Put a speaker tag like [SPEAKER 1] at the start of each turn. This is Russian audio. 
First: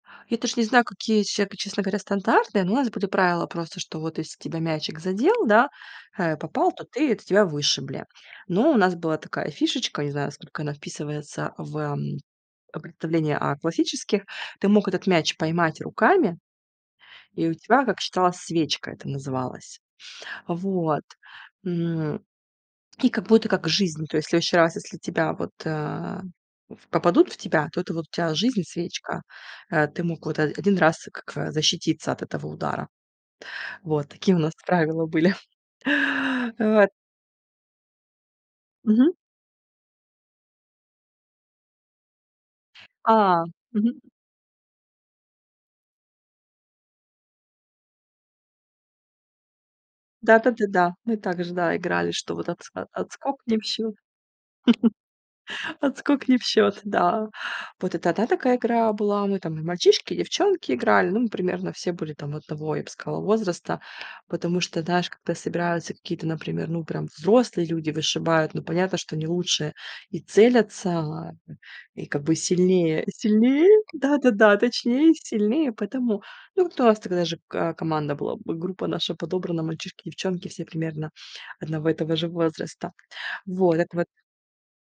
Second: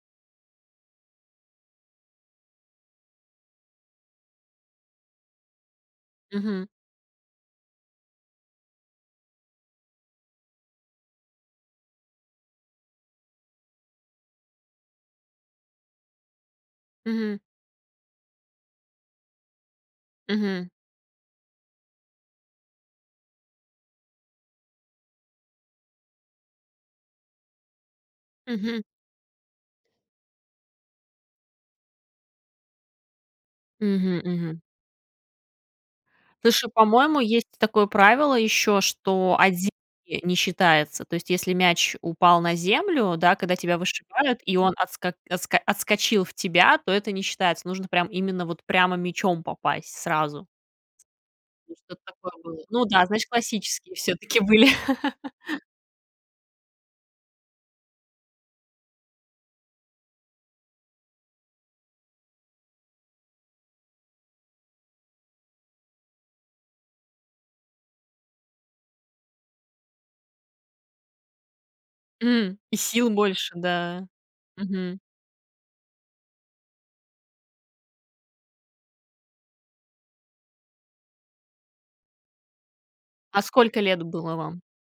[SPEAKER 1] Я даже не знаю, какие еще, честно говоря, стандарты, но у нас были правила просто, что вот если тебя мячик задел, да, э,
[SPEAKER 2] Мгм.
[SPEAKER 1] попал, то ты то тебя вышибли, но у нас была такая фишечка, не знаю, насколько она вписывается в, эм, представление о классических: ты мог этот мяч поймать руками,
[SPEAKER 2] Мгм.
[SPEAKER 1] и у тебя, как считалось, "свечка" это называлось. А
[SPEAKER 2] Мгм.
[SPEAKER 1] вот, м, и как будто как жизнь, то есть в следующий раз если тебя вот, э, в попадут в тебя, то это вот у тебя жизнь,
[SPEAKER 2] Мгм.
[SPEAKER 1] свечка. Э, ты мог вот од один раз как, э, защититься от этого удара. Вот
[SPEAKER 2] Мгм,
[SPEAKER 1] такие у нас
[SPEAKER 2] мгм.
[SPEAKER 1] правила были.
[SPEAKER 2] Слушай,
[SPEAKER 1] Вот.
[SPEAKER 2] по-моему, есть такое правило ещё,
[SPEAKER 1] Мгм.
[SPEAKER 2] что от земли не считается. То есть, если мяч упал на землю, да,
[SPEAKER 1] А,
[SPEAKER 2] когда тебя
[SPEAKER 1] мгм.
[SPEAKER 2] вышибают, и он отско отско отскочил в тебя, то это не считается. Нужно, прям, именно вот прямо мячом попасть сразу.
[SPEAKER 1] Да-да-да-да. Мы также, да,
[SPEAKER 2] Вот что-то
[SPEAKER 1] играли,
[SPEAKER 2] такое
[SPEAKER 1] что вот
[SPEAKER 2] было.
[SPEAKER 1] отск
[SPEAKER 2] Ну
[SPEAKER 1] а,
[SPEAKER 2] да, значит,
[SPEAKER 1] отскок не в
[SPEAKER 2] классические
[SPEAKER 1] счёт.
[SPEAKER 2] всё-таки были.
[SPEAKER 1] Отскок не в счёт, да. Вот это 1 такая игра была. Ну, и там мальчишки и девчонки играли. Ну, мы примерно все были одного, я б сказала, возраста. Потому что, знаешь, когда собираются какие-то, например, ну, прям взрослые люди вышибают, ну, понятно, что они лучше и целятся, и как бы
[SPEAKER 2] М, и
[SPEAKER 1] сильнее
[SPEAKER 2] сил больше,
[SPEAKER 1] сильнее,
[SPEAKER 2] да.
[SPEAKER 1] да-да-да,
[SPEAKER 2] Мгм.
[SPEAKER 1] точнее, сильнее. Поэтому, ну, вот у нас тогда же ка команда была, бы группа наша подобрана, мальчишки, девчонки, все примерно одного и того же возраста.
[SPEAKER 2] А
[SPEAKER 1] Вот,
[SPEAKER 2] сколько
[SPEAKER 1] так
[SPEAKER 2] лет
[SPEAKER 1] вот.
[SPEAKER 2] было вам?